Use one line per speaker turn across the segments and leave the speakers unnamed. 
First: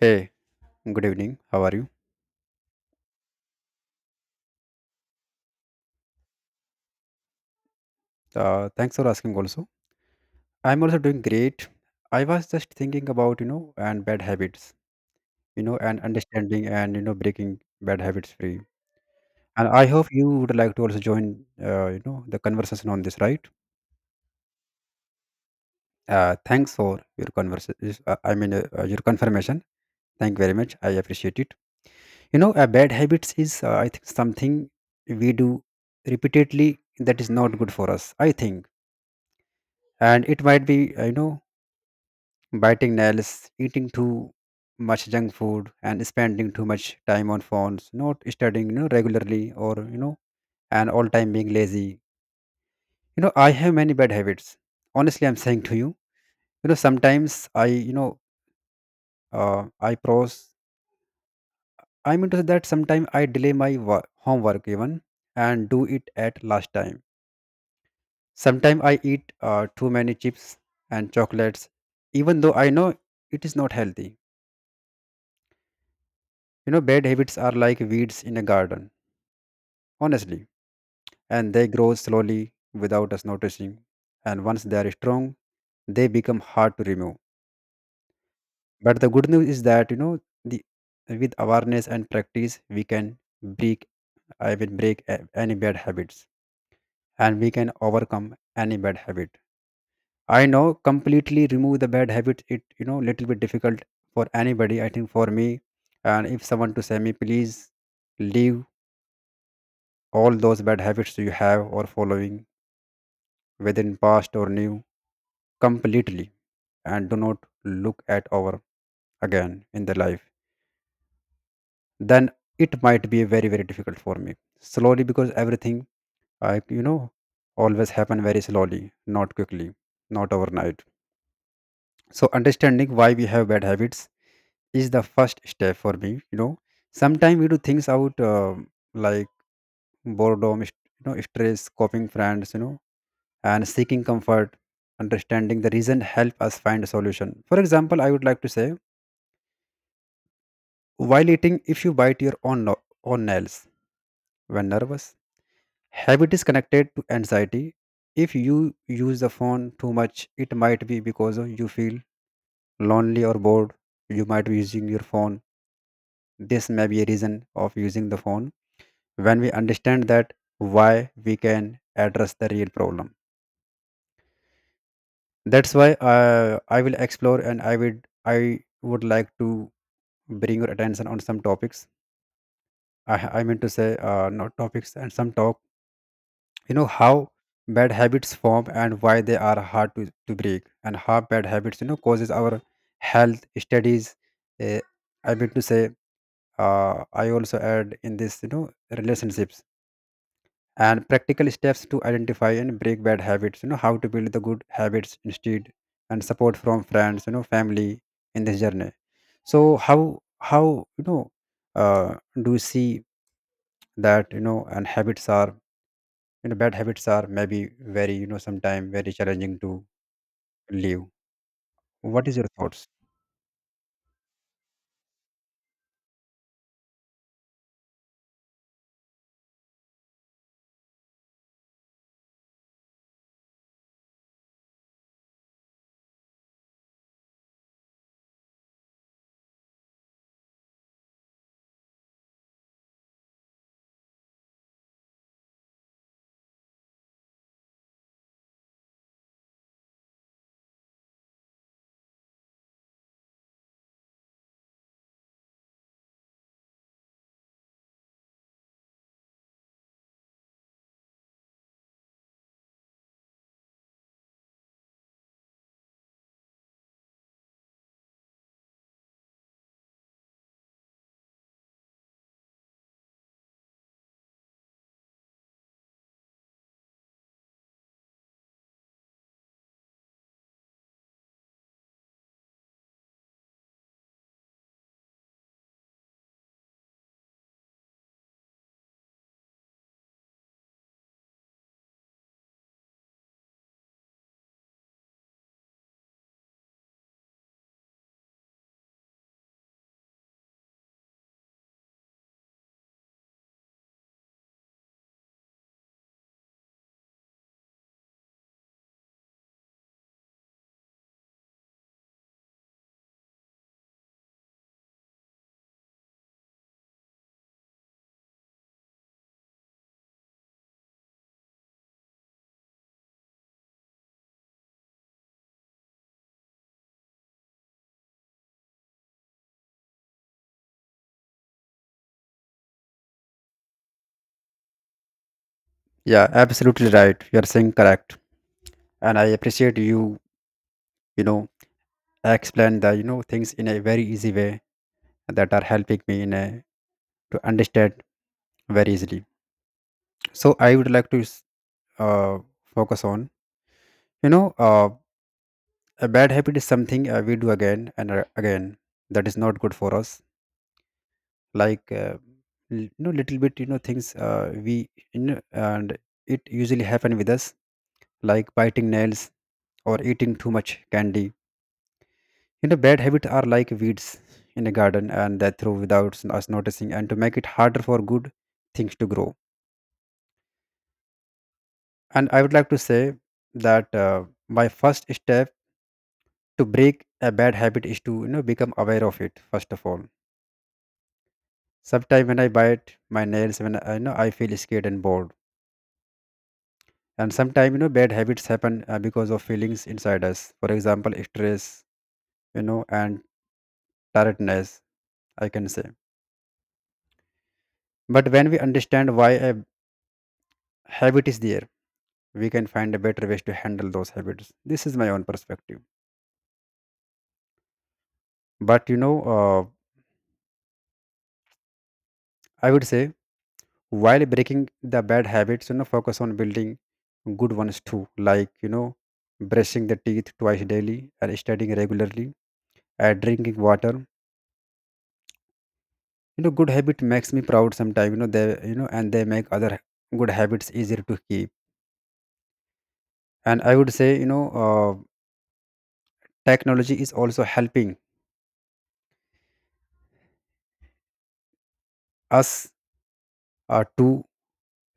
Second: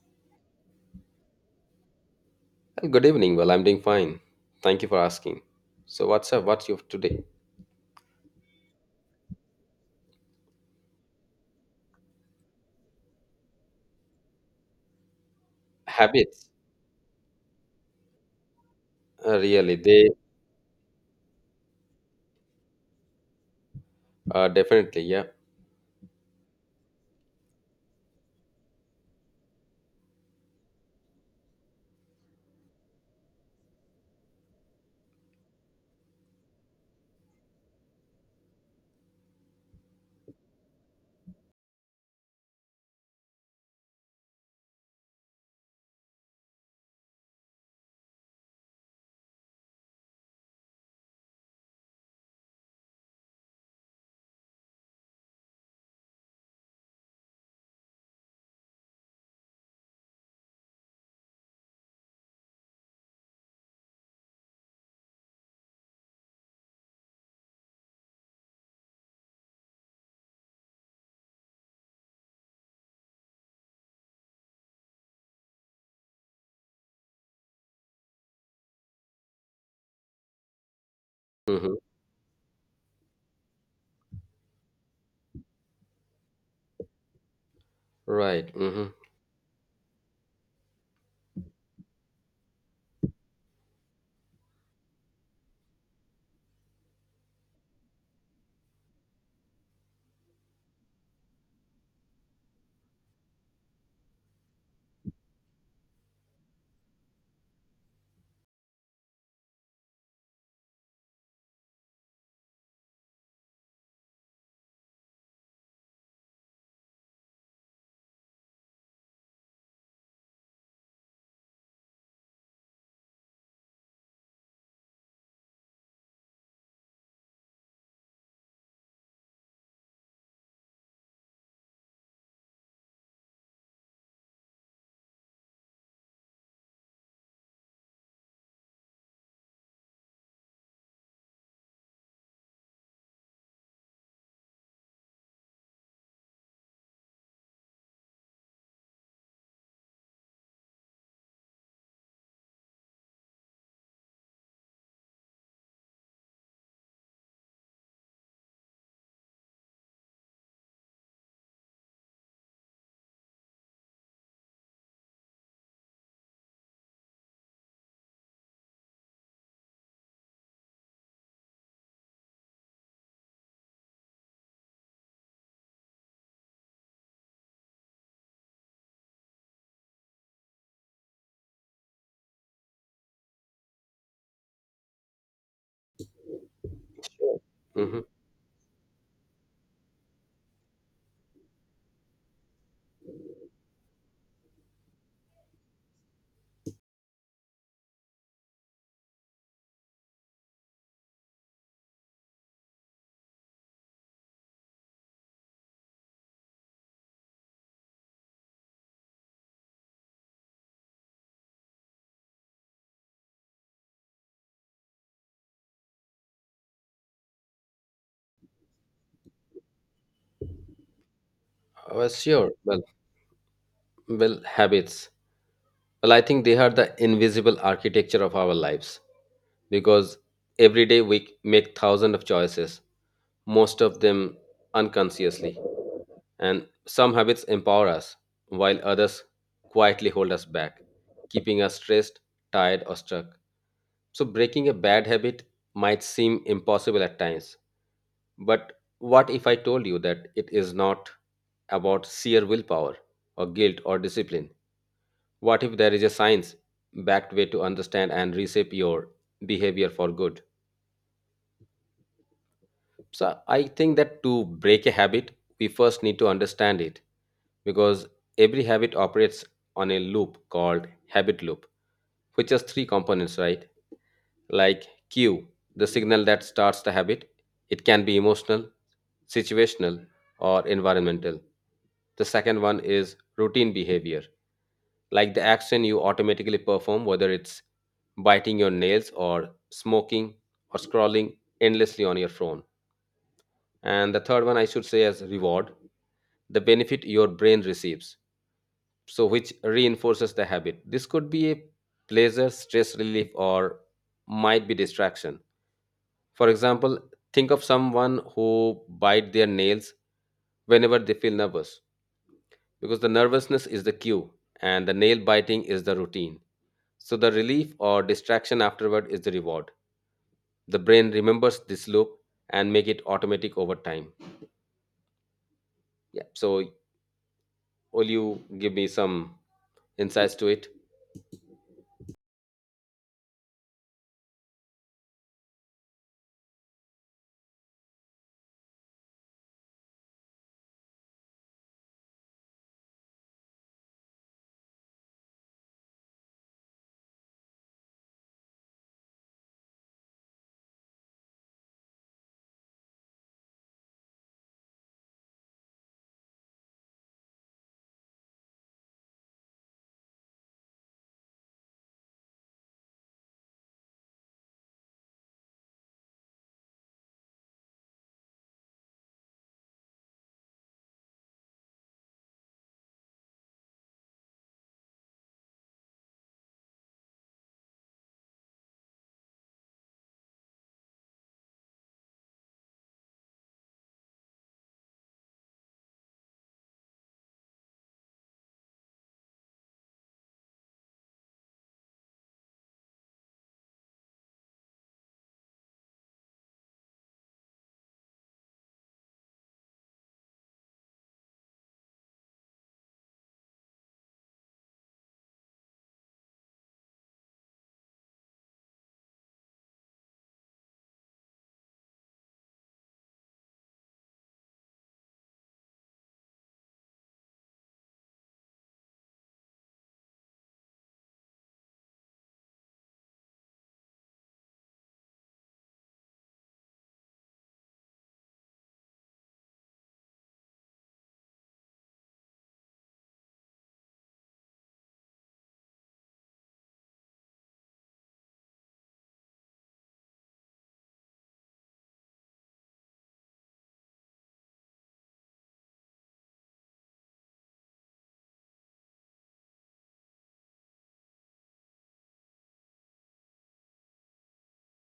Hey, good evening. How are you?
Good evening. Well, I'm doing fine. Thank you for asking. So, what's up? What's your today?
Thanks for asking also. I'm also doing great. I was just thinking about, and bad habits, and
Habits?
understanding and, breaking bad habits free. And
Really?
I hope
They
you would like to also join, the conversation on this, right?
definitely. Yeah.
Thanks for your conversation. I mean, your confirmation. Thank you very much. I appreciate it. You know, bad habits is, I think, something we do repeatedly that is not good for us, I think. And it might be, biting nails, eating too much junk food, and spending too much time on phones, not studying, regularly, or, and all time being lazy. You know, I have many bad habits. Honestly, I'm saying to you, sometimes I pros. I mean to say that sometimes I delay my homework even, and do it at last time. Sometimes I eat too many chips and chocolates, even though I know it is not healthy. Bad habits are like weeds in a garden honestly, and they
Mm-hmm.
grow slowly without us noticing. And once they are strong, they become hard to remove.
Right. Mm-hmm.
But the good news is that the with awareness and practice, we can break. I will break any bad habits, and we can overcome any bad habit. I know completely remove the bad habit. It little bit difficult for anybody. I think for me, and if someone to say me, please leave all those bad habits you have or following within past or new completely, and do not look at over again in the life, then it might be very very difficult for me slowly, because everything I always happen very slowly, not quickly, not overnight. So understanding why we have bad habits is the first step for me. Sometimes we do things out, like boredom, stress coping friends, and seeking comfort. Understanding the reason help us find a solution. For example, I would like to say, while eating, if you bite your own, own nails when nervous, habit is connected to anxiety. If you use the phone too much, it might be because of you feel lonely or bored. You might be using your phone. This may be a reason of using the phone. When we understand that, why we can address the real problem. That's why I will explore, and I would like to bring your attention on some topics. I mean to say not topics and some talk, you know, how bad
Mm-hmm.
habits form, and why they are hard to, break, and how bad habits, you know, causes our health studies, uh, I mean to say, I also add in this, you know, relationships, and practical steps to identify and break bad habits, you know, how to build the good habits instead, and support from friends, you know, family, in this journey. So how you know uh, do you see that, you know, and habits are, you know, bad habits are maybe very, you know, sometime very challenging to leave. What is your
Sure. Well,
thoughts?
well, habits. Well, I think they are the invisible architecture of our lives because every day we make thousands of choices, most of them unconsciously. And some habits empower us, while others quietly hold us back, keeping us stressed, tired, or stuck. So, breaking a bad habit might seem impossible at times. But what if I told you that it is not about sheer willpower, or guilt, or discipline? What if there is a science backed way to understand and reshape your behavior for good? So I think that to break a habit, we first need to understand it because every habit operates on a loop called habit loop, which has three components, right? Like cue, the signal that starts the habit. It can be emotional, situational, or environmental. The second one is routine behavior like the action you automatically perform, whether it's biting your nails or smoking or scrolling endlessly on your phone. And the third one, I should say, as reward, the benefit your brain receives, so which reinforces the habit. This could be a pleasure, stress relief, or might be distraction. For example, think of someone who bite their nails whenever they feel nervous because the nervousness is the cue and the nail biting is the routine. So the relief or distraction afterward is the reward. The brain remembers this loop and make it automatic over time. Yeah. So will you give me some insights to it?
Yeah, absolutely right, you are saying correct, and I appreciate you. You know explain the, things in a very easy way that are helping me in a to understand very easily. So I would like to uh, focus on, you know uh, a bad habit is something, we do again and, again, that is not good for us, like, little bit, things, we, and it usually happen with us, like biting nails or eating too much candy. Bad habits are like weeds in a garden, and that through without us noticing, and to make it harder for good things to grow. And I would like to say that, my first step to break a bad habit is to, become aware of it first of all. Sometimes when I bite my nails, when I you know I feel scared and bored, and sometimes, you know, bad habits happen, because of feelings inside us, for example stress, and tiredness, I can say. But when we understand why a habit is there, we can find a better ways to handle those habits. This is my own perspective. But, I would say, while breaking the bad habits, you know, focus on building good ones too, like, you know, brushing the teeth twice daily, and studying regularly, and drinking water. You know, good habit makes me proud. Sometimes, you know they you know and they make other good habits easier to keep. And I would say, technology is also helping us to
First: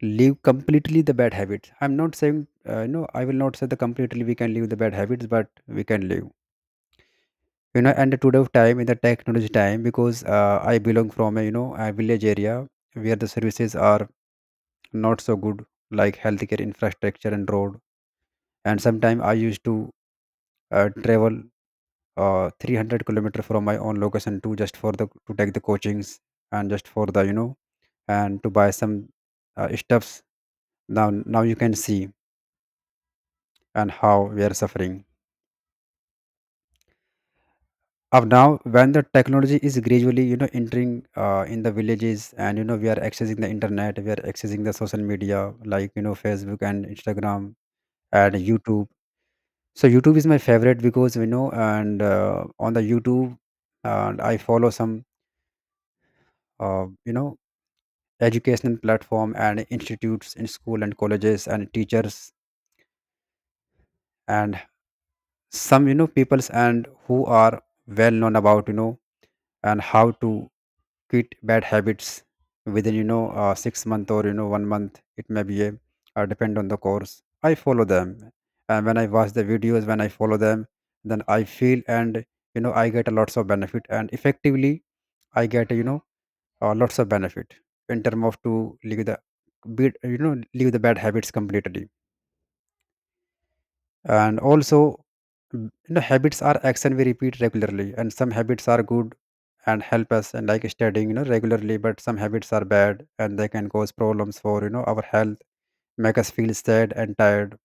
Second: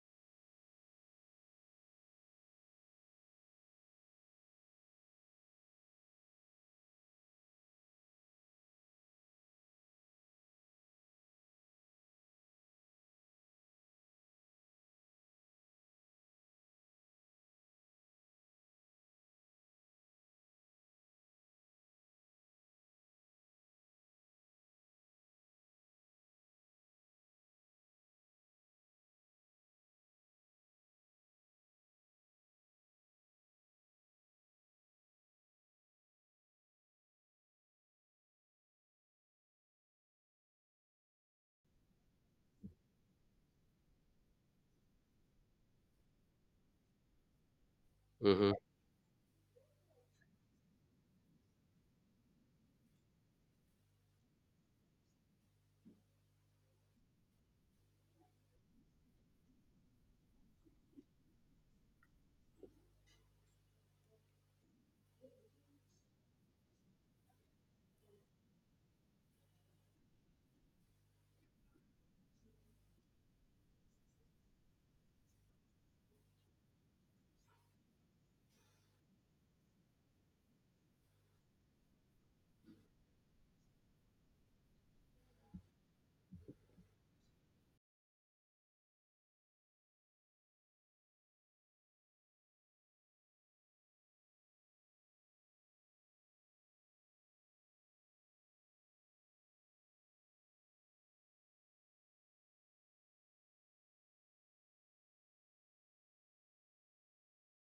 leave completely the bad habits. I'm not saying, I will not say the completely we can leave the bad habits, but we can leave, you know, and the today of time in the technology time, because I belong from a, a village area where the services are not so good, like healthcare infrastructure and road. And sometimes I used to travel 300-kilometer from my own location to just for the to take the coachings, and just for the, and to buy some stuffs. Now now you can see and how we are suffering of now, when the technology is gradually, you know, entering in the villages, and, you know, we are accessing the internet, we are accessing the social media, like, you know, Facebook and Instagram and
Hmm.
YouTube. So YouTube is my favorite because, you know and on the YouTube, and I follow some uh, you know educational platform and institutes in school and colleges and teachers, and some, you know, peoples, and who are well known about, you know, and how to quit bad habits within, 6 month, or, you know, one month, it may be a, depend on the course. I follow them, and when I watch the videos, when I follow them, then I feel, and, you know, I get a lots of benefit, and effectively I get, lots of benefit, in terms of to leave the bad, you know, leave the bad habits completely. And also, you know, habits are action we repeat regularly, and some habits are good and help us, and like studying, you know, regularly, but some habits are bad and they can cause problems for, you know, our health, make us feel sad and tired,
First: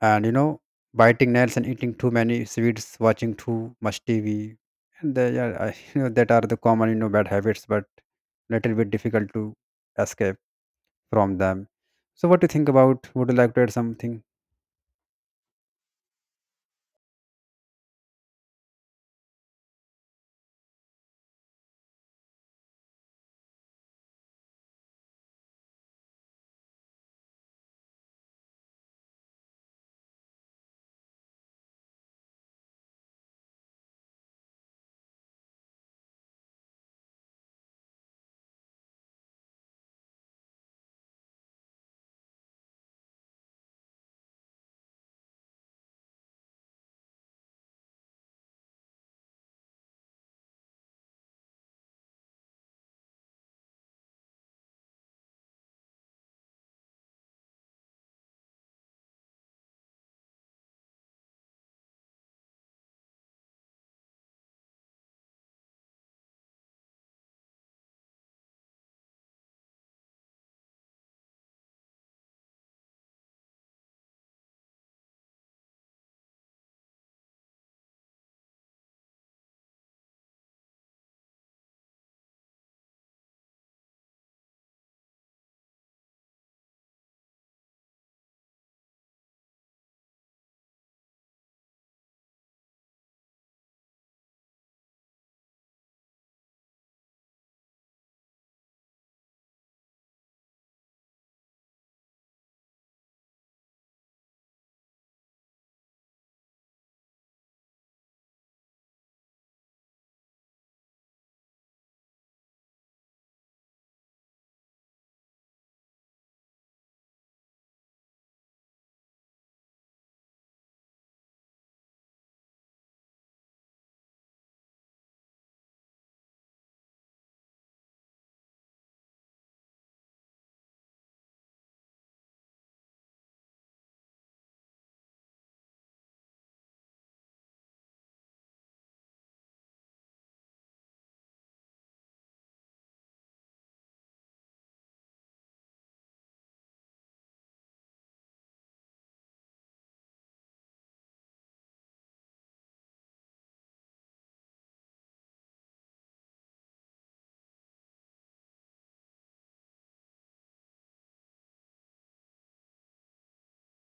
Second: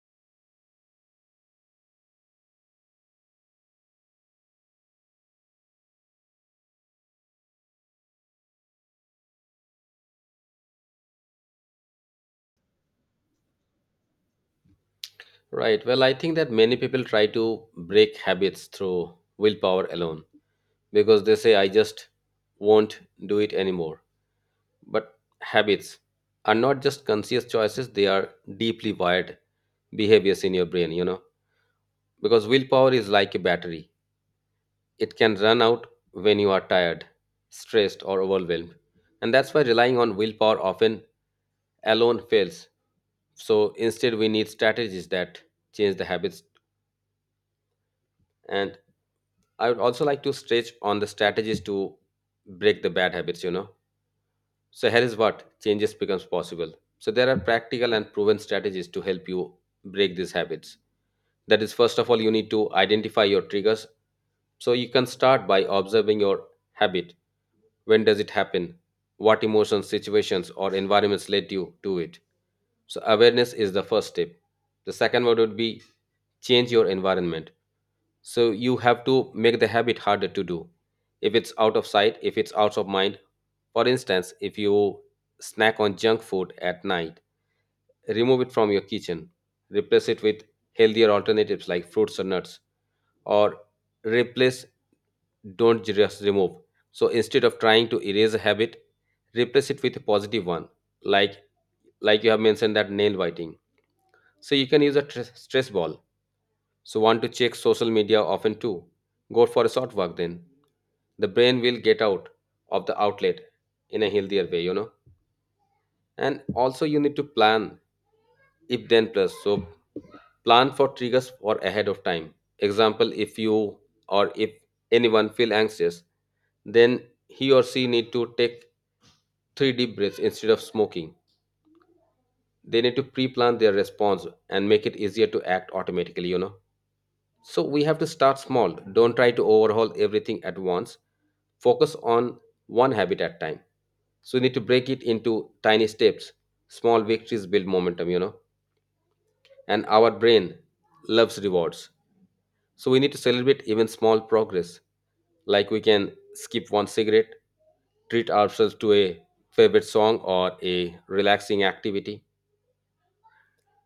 and, you know, biting nails and eating too many sweets, watching too much TV, and they, are, I, you know that are the common, you know, bad habits, but little bit difficult to escape from them. So, what do you think about? Would you like to add something?
Right. Well, I think that many people try to break habits through willpower alone because they say, I just won't do it anymore. But habits are not just conscious choices, they are deeply wired behaviors in your brain, you know. Because willpower is like a battery, it can run out when you are tired, stressed, or overwhelmed. And that's why relying on willpower often alone fails. So instead, we need strategies that change the habits. And I would also like to stretch on the strategies to break the bad habits, you know. So here is what changes becomes possible. So there are practical and proven strategies to help you break these habits. That is, first of all, you need to identify your triggers. So you can start by observing your habit. When does it happen? What emotions, situations, or environments led you to it? So awareness is the first step. The second one would be change your environment. So you have to make the habit harder to do. If it's out of sight, if it's out of mind. For instance, if you snack on junk food at night, remove it from your kitchen, replace it with healthier alternatives like fruits or nuts, or replace, don't just remove. So instead of trying to erase a habit, replace it with a positive one, like you have mentioned that nail biting. So you can use a stress ball so want to check social media often too. Go for a short walk then. The brain will get out of the outlet in a healthier way, you know. And also you need to plan if then plus. So plan for triggers for ahead of time. Example, if you or if anyone feel anxious, then he or she need to take three deep breaths instead of smoking. They need to pre-plan their response and make it easier to act automatically, you know. So we have to start small. Don't try to overhaul everything at once. Focus on one habit at time. So you need to break it into tiny steps. Small victories build momentum, you know. And our brain loves rewards. So we need to celebrate even small progress. Like we can skip one cigarette, treat ourselves to a favorite song or a relaxing activity.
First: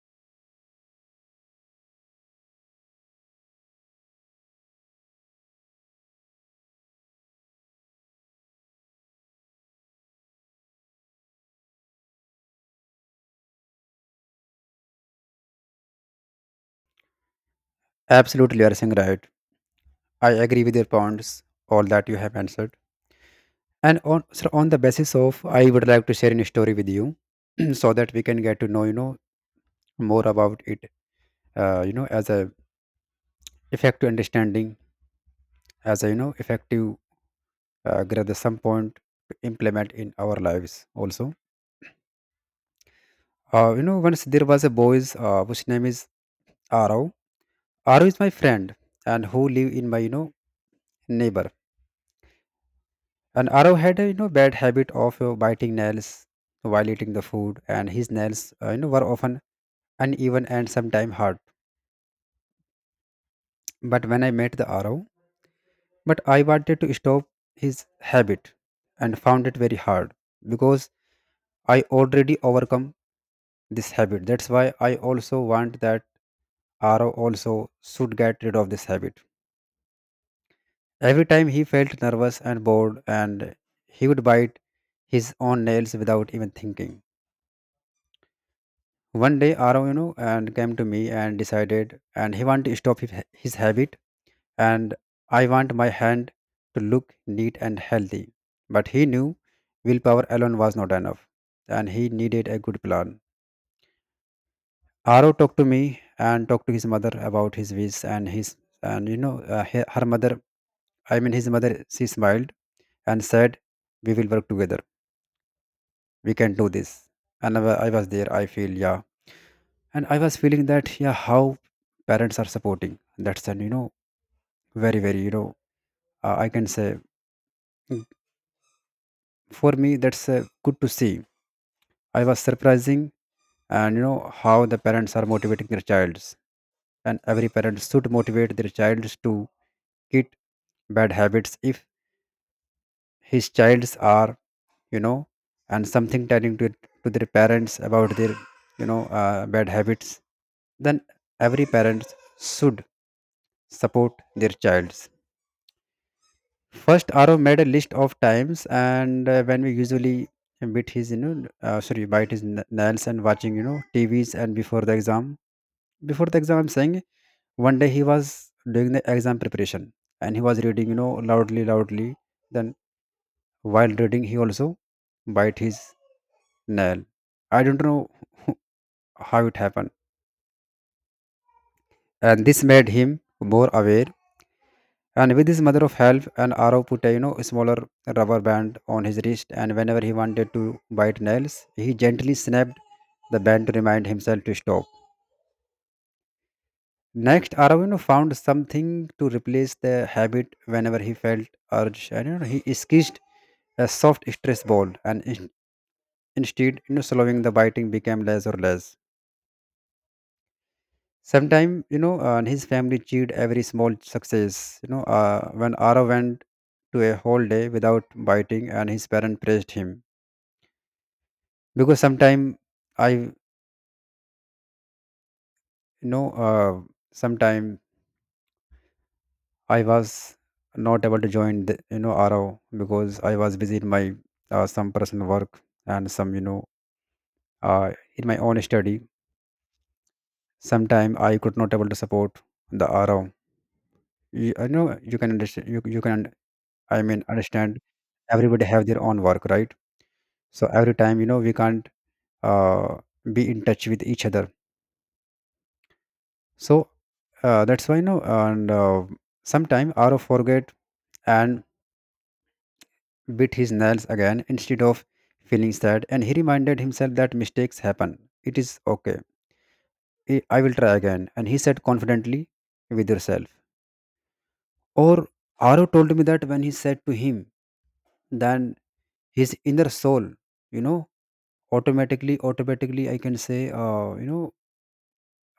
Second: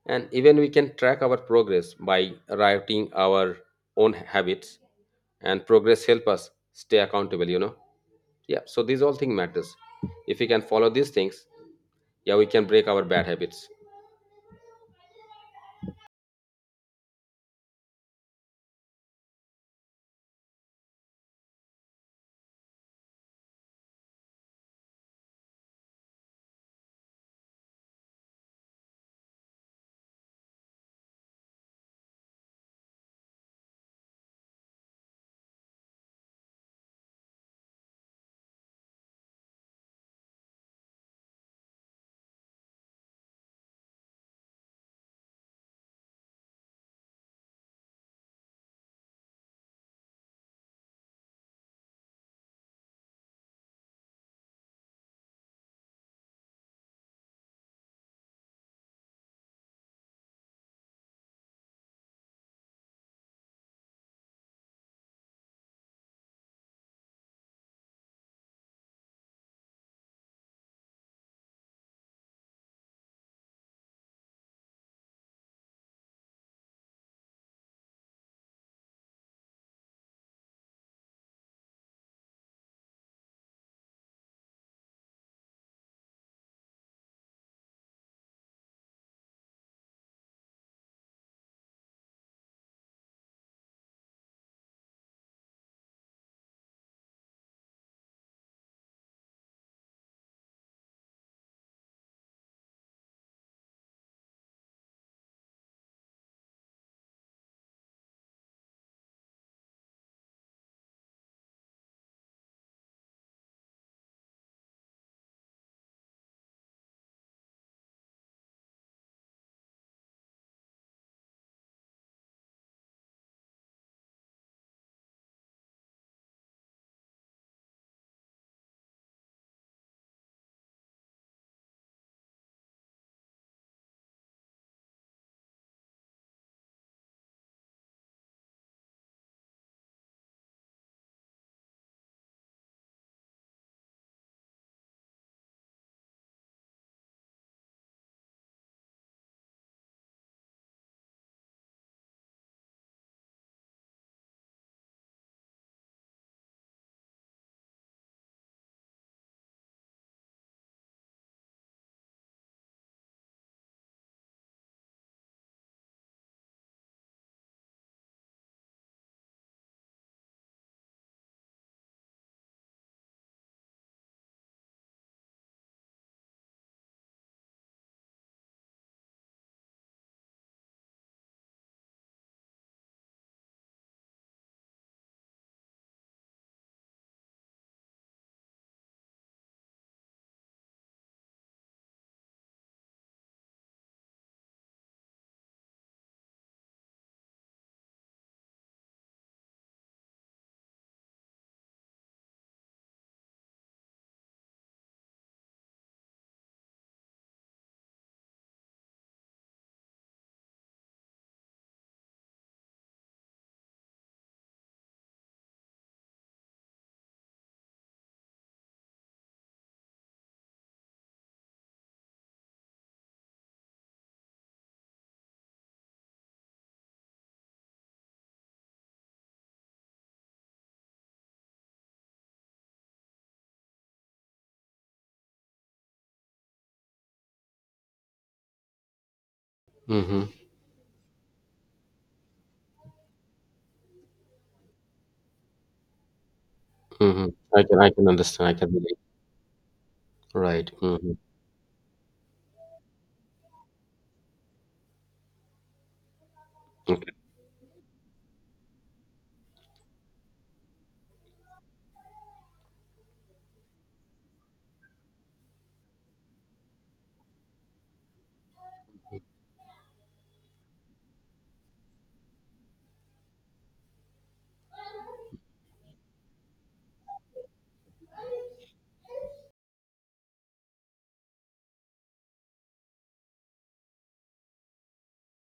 And even we can track our progress by writing our own habits and progress help us stay accountable, you know. Yeah, so these all thing matters. If we can follow these things, yeah, we can break our bad habits.
Absolutely, you are saying right. I agree with your points, all that you have answered. And on so on the basis of, I would like to share a story with you, so that we can get to know, you know, more about it. You know, as a effective understanding, as a, you know, effective grade at some point to implement in our lives also. You know, once there was a boy whose name is Arav. Arav is my friend, and who live in my, you know, neighbor. And Arav had a, you know, bad habit of biting nails while eating the food, and his nails, you know, were often uneven and sometimes hard. But when I met the Arav, but I wanted to stop his habit and found it very hard, because I already overcome this habit. That's why I also want that Arav also should get rid of this habit. Every time he felt nervous and bored, and he would bite his own nails without even thinking. One day, Arav, you know, and came to me and decided, and he want to stop his habit, and I want my hand to look neat and healthy. But he knew willpower alone was not enough, and he needed a good plan. Arav talked to me and talked to his mother about his wish, and his, and, you know, her mother, I mean his mother, she smiled and said, "We will work together. We can do this." And I was there. I feel, yeah, and I was feeling that, yeah, how parents are supporting. That's an, very very, I can say, mm, for me that's good to see. I was surprising. And how the parents are motivating their childs, and every parent should motivate their childs to quit bad habits if his childs are, you know and something telling to their parents about their, bad habits, then every parent should support their child. First, Arav made a list of times and when we usually bit his, sorry, bite his nails and watching, TVs and before the exam. Before the exam, I'm saying, one day he was doing the exam preparation, and he was reading, loudly, loudly. Then while reading, he also bite his nail. I don't know how it happened. And this made him more aware. And with his mother of help, and Arav put a smaller rubber band on his wrist, and whenever he wanted to bite nails, he gently snapped the band to remind himself to stop. Next, Arav found something to replace the habit whenever he felt urge, and, he sketched a soft stress ball, and instead, slowing the biting became less or less. Sometime, his family cheered every small success. When Arav went to a whole day without biting, and his parent praised him, because I, you know, uh, sometime I was not able to join, Arav, because I was busy in my, some personal work and some, in my own study.
Mm-hmm.
Sometime I could not able to support the Arav. You, I know you can understand. You can, I mean,
Mm-hmm.
understand.
I can understand. I
Everybody
can
have
relate.
their own work, right? So
Right.
every
Mm-hmm.
time, we can't, uh, be in touch with each other, so,
Okay.
that's why, and sometime aro forget and bit his nails again, instead of feeling sad, and he reminded himself that mistakes happen, it is okay, I will try again, and he said confidently with herself. Or aro told me that when he said to him, then his inner soul, you know automatically, automatically, I can say,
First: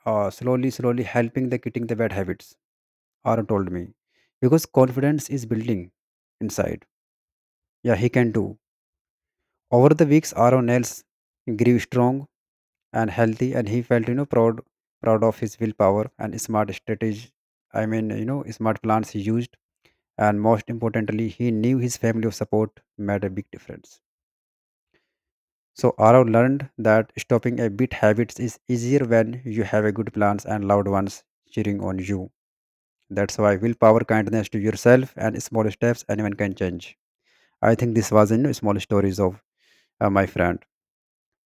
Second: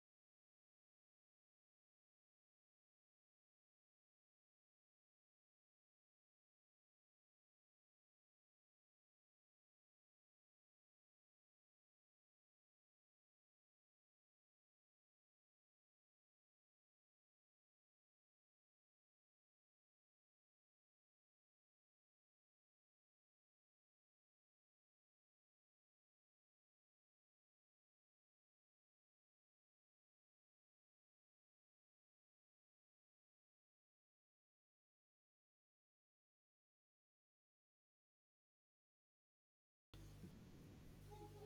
slowly, slowly, helping the quitting the bad habits, Arun told me, because confidence is building inside. Yeah, he can do. Over the weeks, Aaron else grew strong and healthy, and he felt, proud of his willpower and smart strategy. I mean, smart plans he used, and most importantly, he knew his family of support made a big difference. So Aaron learned that stopping a bit habits is easier when you have a good plans and loved ones cheering on you. That's why willpower, kindness to yourself, and small steps, anyone can change. I think this was in small stories of my friend.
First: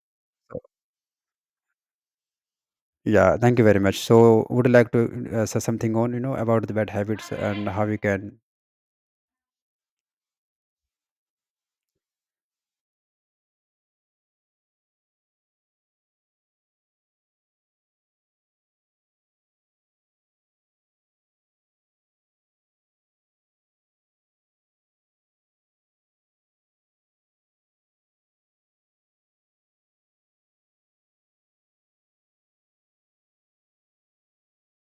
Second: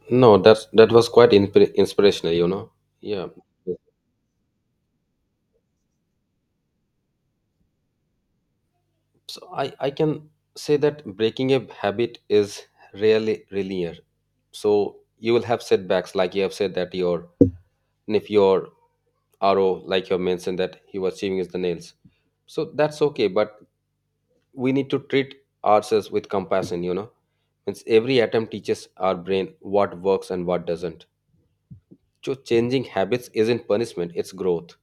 No,
So,
that's that was quite inspirational. You know. Yeah.
yeah, thank you very much. So, would you like to say something on, about the bad habits and how you can?
So I can say that breaking a habit is really linear. So you will have setbacks, like you have said that your and if your RO, like you mentioned, that he was chewing his the nails, so that's okay. But we need to treat ourselves with compassion. You know, means every atom teaches our brain what works and what doesn't. So changing habits isn't punishment; it's growth.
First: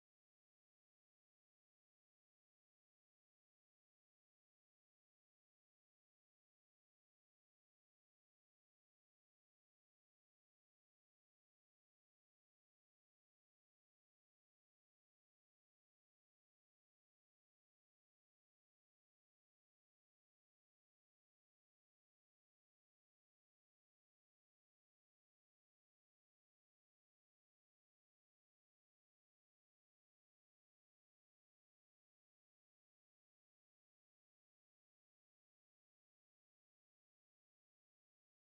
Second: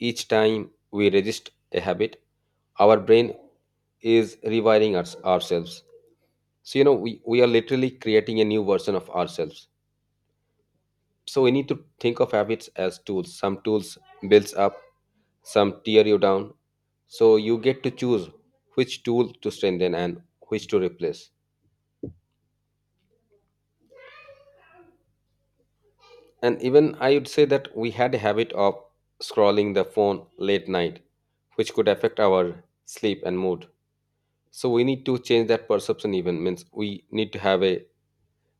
Each time we resist a habit, our brain is rewiring us, ourselves. So you know, we are literally creating a new version of ourselves. So we need to think of habits as tools, some tools builds up, some tear you down, so you get to choose which tool to strengthen and which to replace. And even I would say that we had a habit of scrolling the phone late night which could affect our sleep and mood, so we need to change that perception, even means we need to have a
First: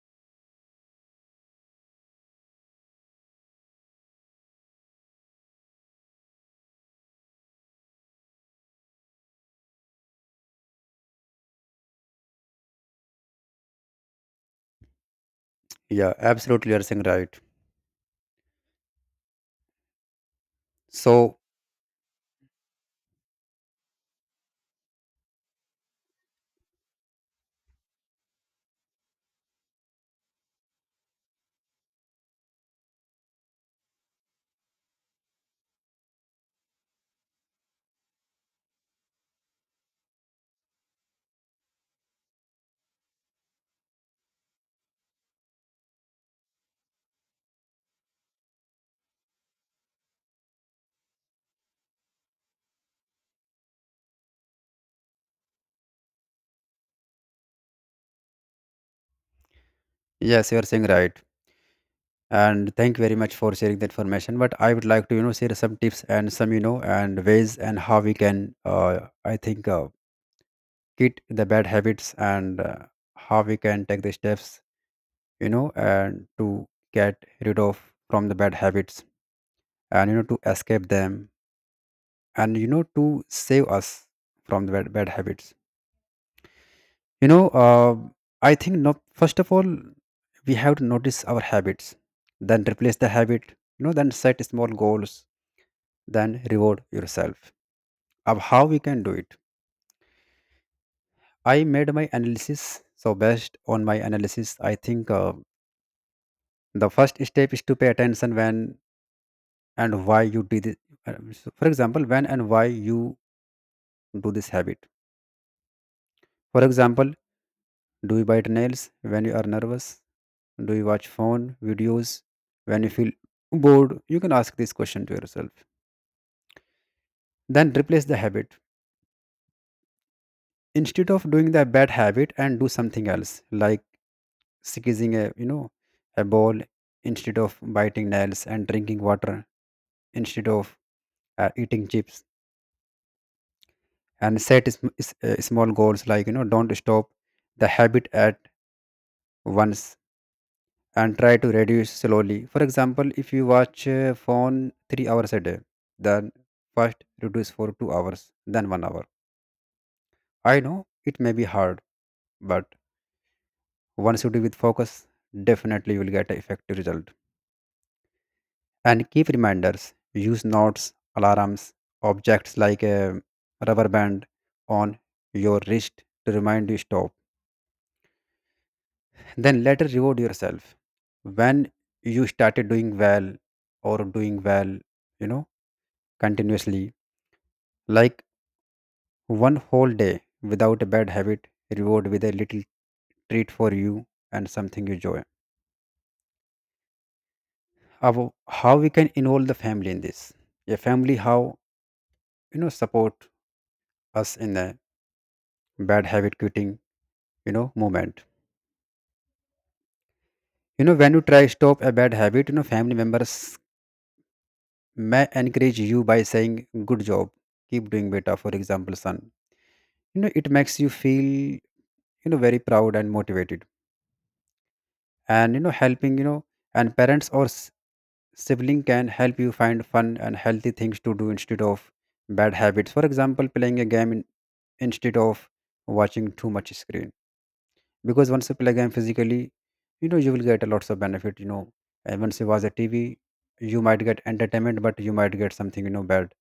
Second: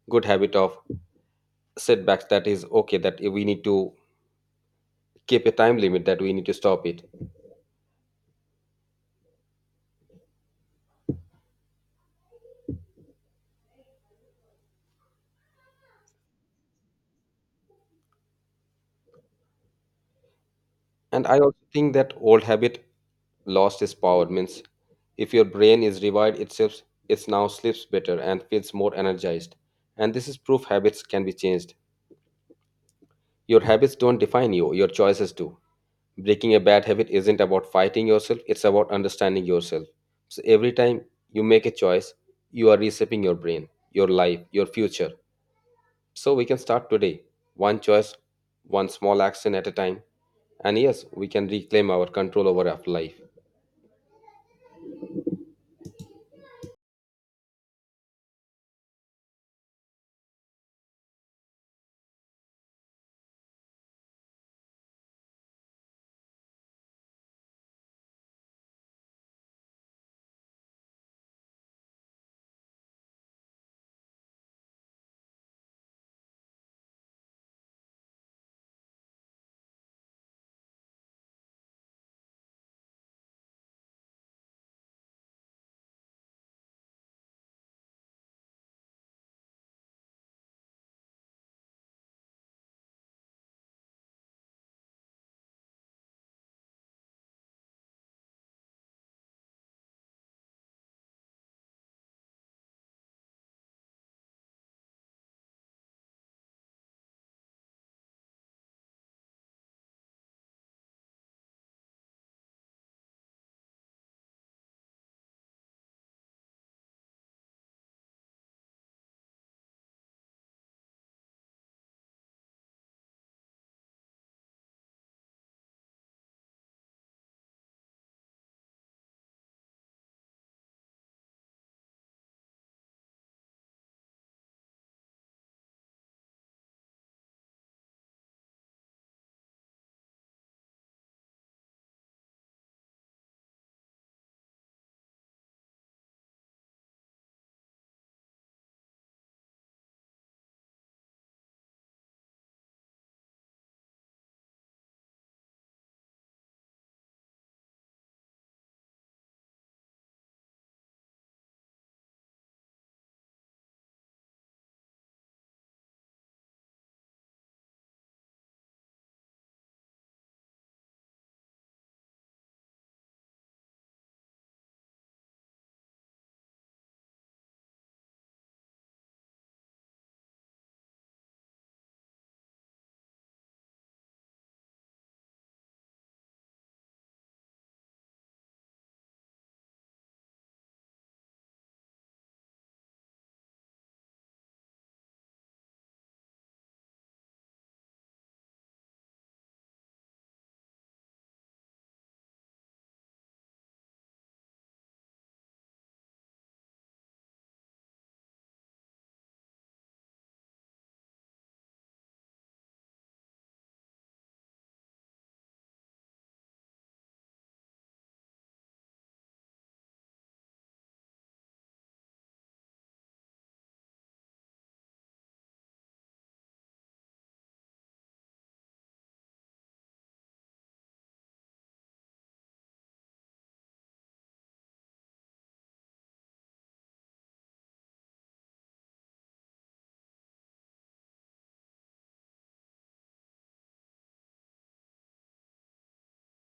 good habit of setbacks, that is okay, that we need to keep a time limit, that we need to stop it.
Yeah, absolutely, you are saying right.
And I
So,
also think that old habit lost its power means if your brain is revived itself, it now sleeps better and feels more energized. And this is proof habits can be changed. Your habits don't define you, your choices do. Breaking a bad habit isn't about fighting yourself, it's about understanding yourself. So every time you make a choice, you are reshaping your brain, your life, your future. So we can start today, one choice, one small action at a time. And yes, we can reclaim our control over our life.
yes, you are saying right, and thank you very much for sharing the information. But I would like to, share some tips and some, and ways and how we can, I think, quit the bad habits, and how we can take the steps, and to get rid of from the bad habits, and, to escape them, and, to save us from the bad, bad habits, you know uh, I think, not first of all, we have to notice our habits, then replace the habit, then set small goals, then reward yourself, of how we can do it. I made my analysis, so based on my analysis I think, the first step is to pay attention when and why you did it. Uh, so for example, when and why you do this habit. For example, do you bite nails when you are nervous? Do you watch phone videos when you feel bored? You can ask this question to yourself. Then replace the habit. Instead of doing the bad habit and do something else, like squeezing a you know a ball instead of biting nails, and drinking water instead of eating chips, and set small goals like, don't stop the habit at once, and try to reduce slowly. For example, if you watch phone 3 hours a day, then first reduce for 2 hours, then 1 hour. I know it may be hard, but once you do with focus, definitely you will get an effective result. And keep reminders, use notes, alarms, objects like a rubber band on your wrist to remind you stop. Then later reward yourself when you started doing well, or doing well, you know, continuously, like one whole day without a bad habit, reward with a little treat for you and something you enjoy. How we can involve the family in this? A family, how, support us in the bad habit quitting, movement. You know when you try stop a bad habit, family members may encourage you by saying good job, keep doing better. For example, son, it makes you feel, very proud and motivated, and, helping, and parents or sibling can help you find fun and healthy things to do instead of bad habits. For example, playing a game in, instead of watching too much screen. Because once you play a game physically, you will get a lots of benefit. You know, and once you watch a TV, you might get entertainment, but you might get something, bad.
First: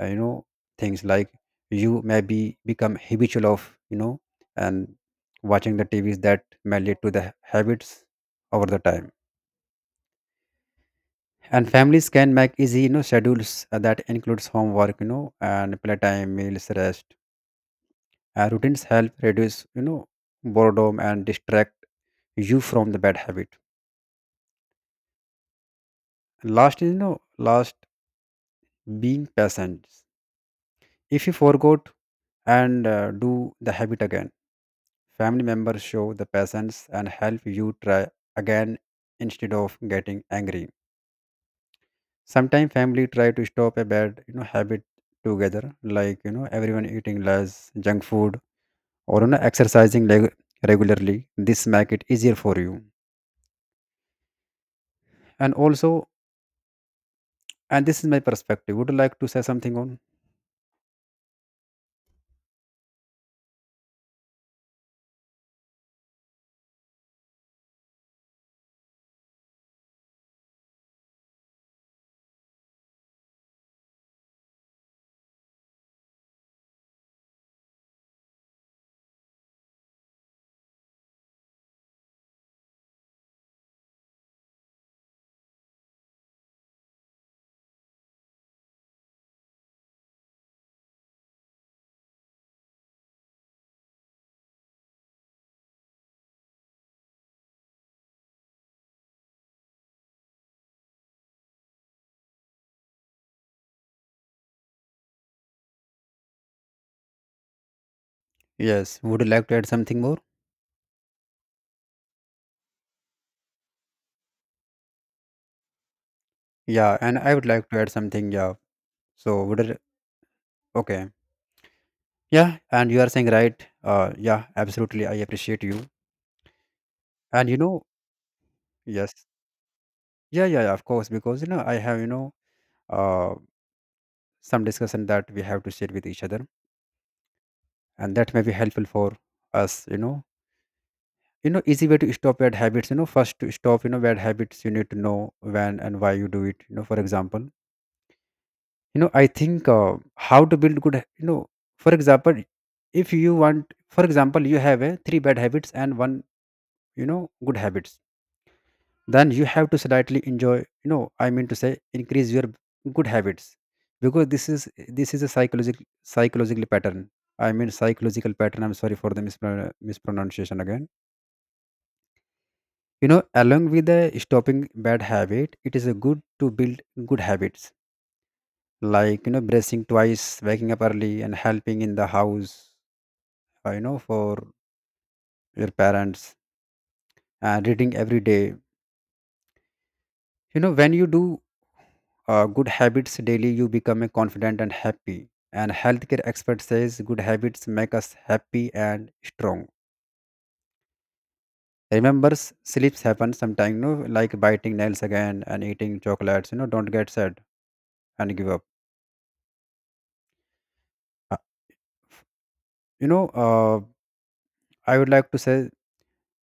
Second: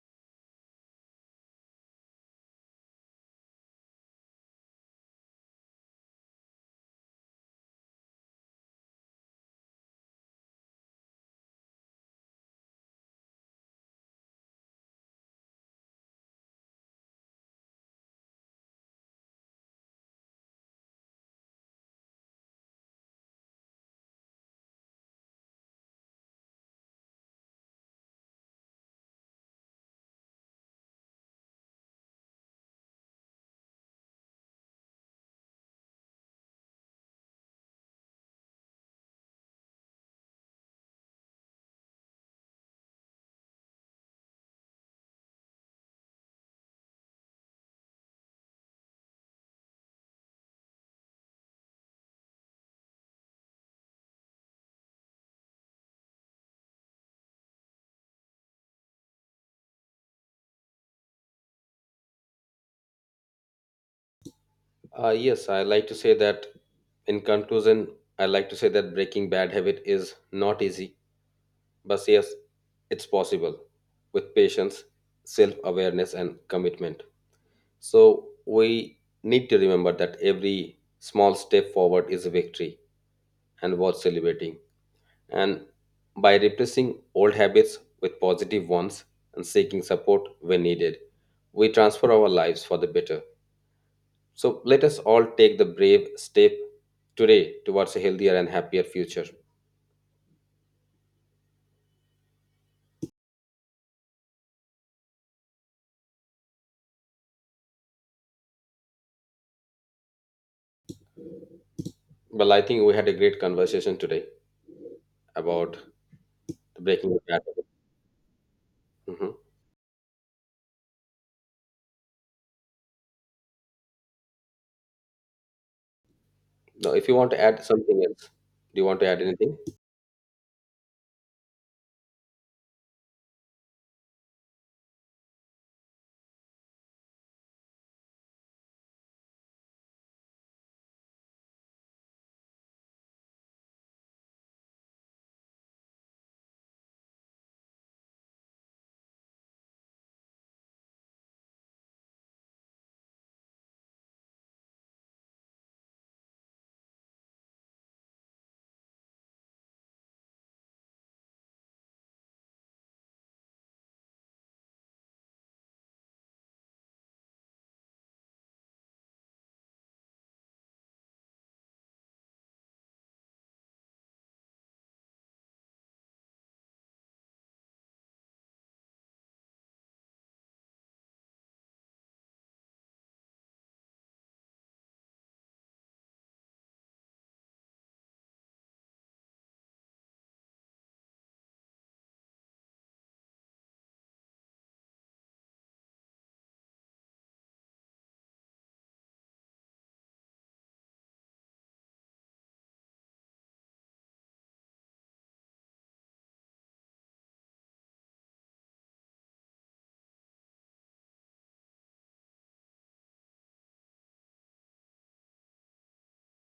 Uh, you know things like you may be become habitual of, and watching the TVs, that may lead to the habits over the time. And families can make easy, schedules, that includes homework, and playtime, meals, rest, routines, help reduce, boredom, and distract you from the bad habit. And last is, last, being patient. If you forgot and do the habit again, family members show the patience and help you try again, instead of getting angry. Sometimes family try to stop a bad, habit together, like, everyone eating less junk food, or, exercising regularly. This make it easier for you. And also, and this is my perspective. Would you like to say something on?
Yes, I like to say that in conclusion, I like to say that breaking bad habit is not easy, but yes, it's possible with patience, self awareness, and commitment. So we need to remember that every small step forward is a victory and worth celebrating. And by replacing old habits with positive ones and seeking support when needed, we transfer our lives for the better. So let us all take the brave step today towards a healthier and happier future.
Yes. Would you like to add something more?
Well, I think we had a great conversation today about the
Yeah.
breaking
And
the
I would
pattern.
like to add something. Yeah.
Mhm.
So would it, okay. Yeah. And you are saying right. Yeah. Absolutely. I appreciate you.
Now, if you want to
And you
add
know.
something else, do you want to add
Yes.
anything?
Yeah. Yeah. Yeah, of course. Because, I have, uh some discussion that we have to share with each other, and that may be helpful for us. You know, easy way to stop bad habits, first, to stop, bad habits, you need to know when and why you do it, for example. I think, how to build good, for example, if you want, for example, you have a three bad habits and one, you know good habits, then you have to slightly enjoy, I mean to say increase your good habits, because this is a psychological pattern, I mean psychological pattern. I'm sorry for the mispronunciation again. Along with the stopping bad habit, it is a good to build good habits, like, brushing twice, waking up early, and helping in the house, for your parents, and reading every day. When you do, good habits daily, you become a confident and happy, and healthcare expert says good habits make us happy and strong. Remember, sleeps happen sometimes, like biting nails again and eating chocolates, don't get sad and give up. uh, you know uh, I would like to say, you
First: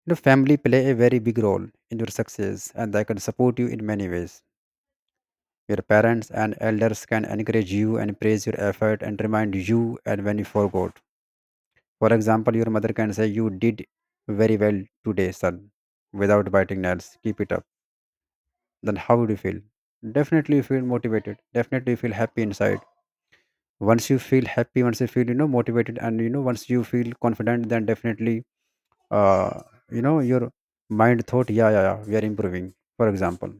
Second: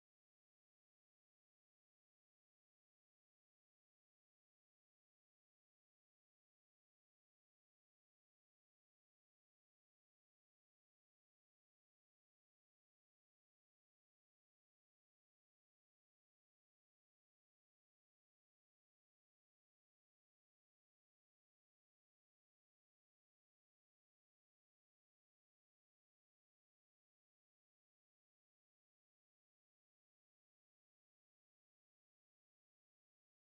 know, family play a very big role in your success, and they can support you in many ways. Your parents and elders can encourage you and praise your effort and remind you and when you forgot. For example, your mother can say, "You did very well today, son, without biting nails. Keep it up." Then how would you feel? Definitely you feel motivated. Definitely you feel happy inside. Once you feel happy, once you feel, motivated, and, once you feel confident, then definitely, uh, your mind thought, yeah yeah yeah, we are improving, for example.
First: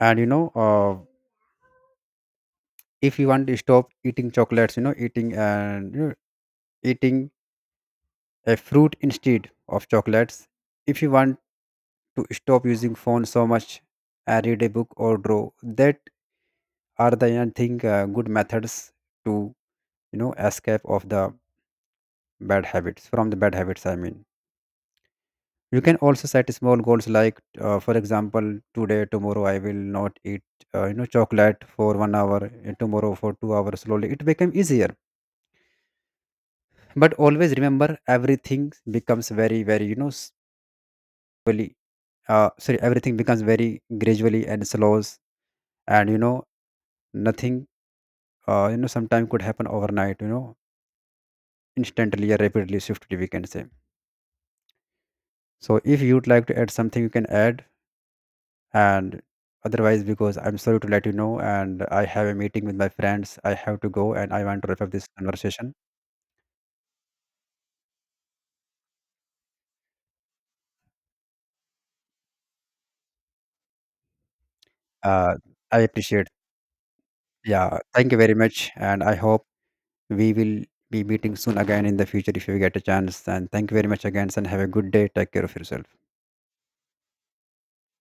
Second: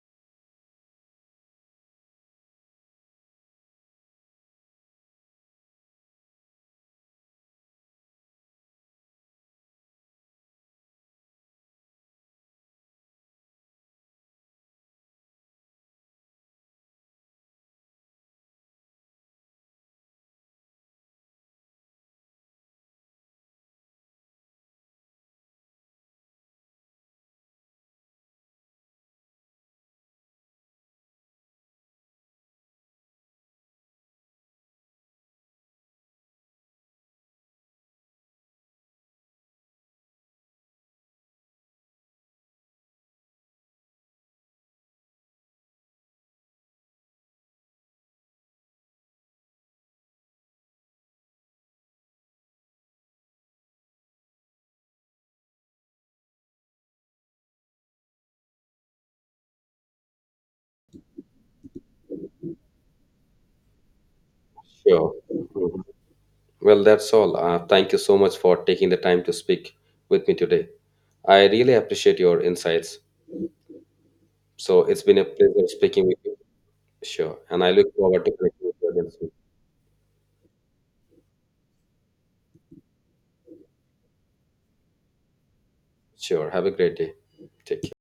And, if you want to stop eating chocolates, eating, and, eating a fruit instead of chocolates, if you want to stop using phone so much, and read a book or draw, that are the, I think, good methods to, escape of the bad habits, from the bad habits I mean. You can also set small goals like, for example, today, tomorrow, I will not eat, chocolate for 1 hour, and tomorrow for 2 hours. Slowly, it become easier. But always remember, everything becomes very, very, slowly. Sorry, everything becomes very gradually and slows, and, nothing. Sometime could happen overnight. You know, instantly or rapidly, swiftly, we can say. So, if you'd like to add something, you can add, and otherwise, because I'm sorry to let you know, and I have a meeting with my friends, I have to go, and I want to wrap up this
Sure.
conversation.
Mhm. Well, that's all. Thank you so much for taking the time to speak with me today. I really appreciate your insights. So it's been a
uh,
pleasure
I
speaking with
appreciate.
you. Sure. And I
Yeah,
look
thank you
forward to
very
connecting
much,
with you
and
again
I
soon.
hope we will be meeting soon again in the future if you get a chance. And thank you very much again, and have a good day. Take care of yourself.
Sure. Have a great day. Take care.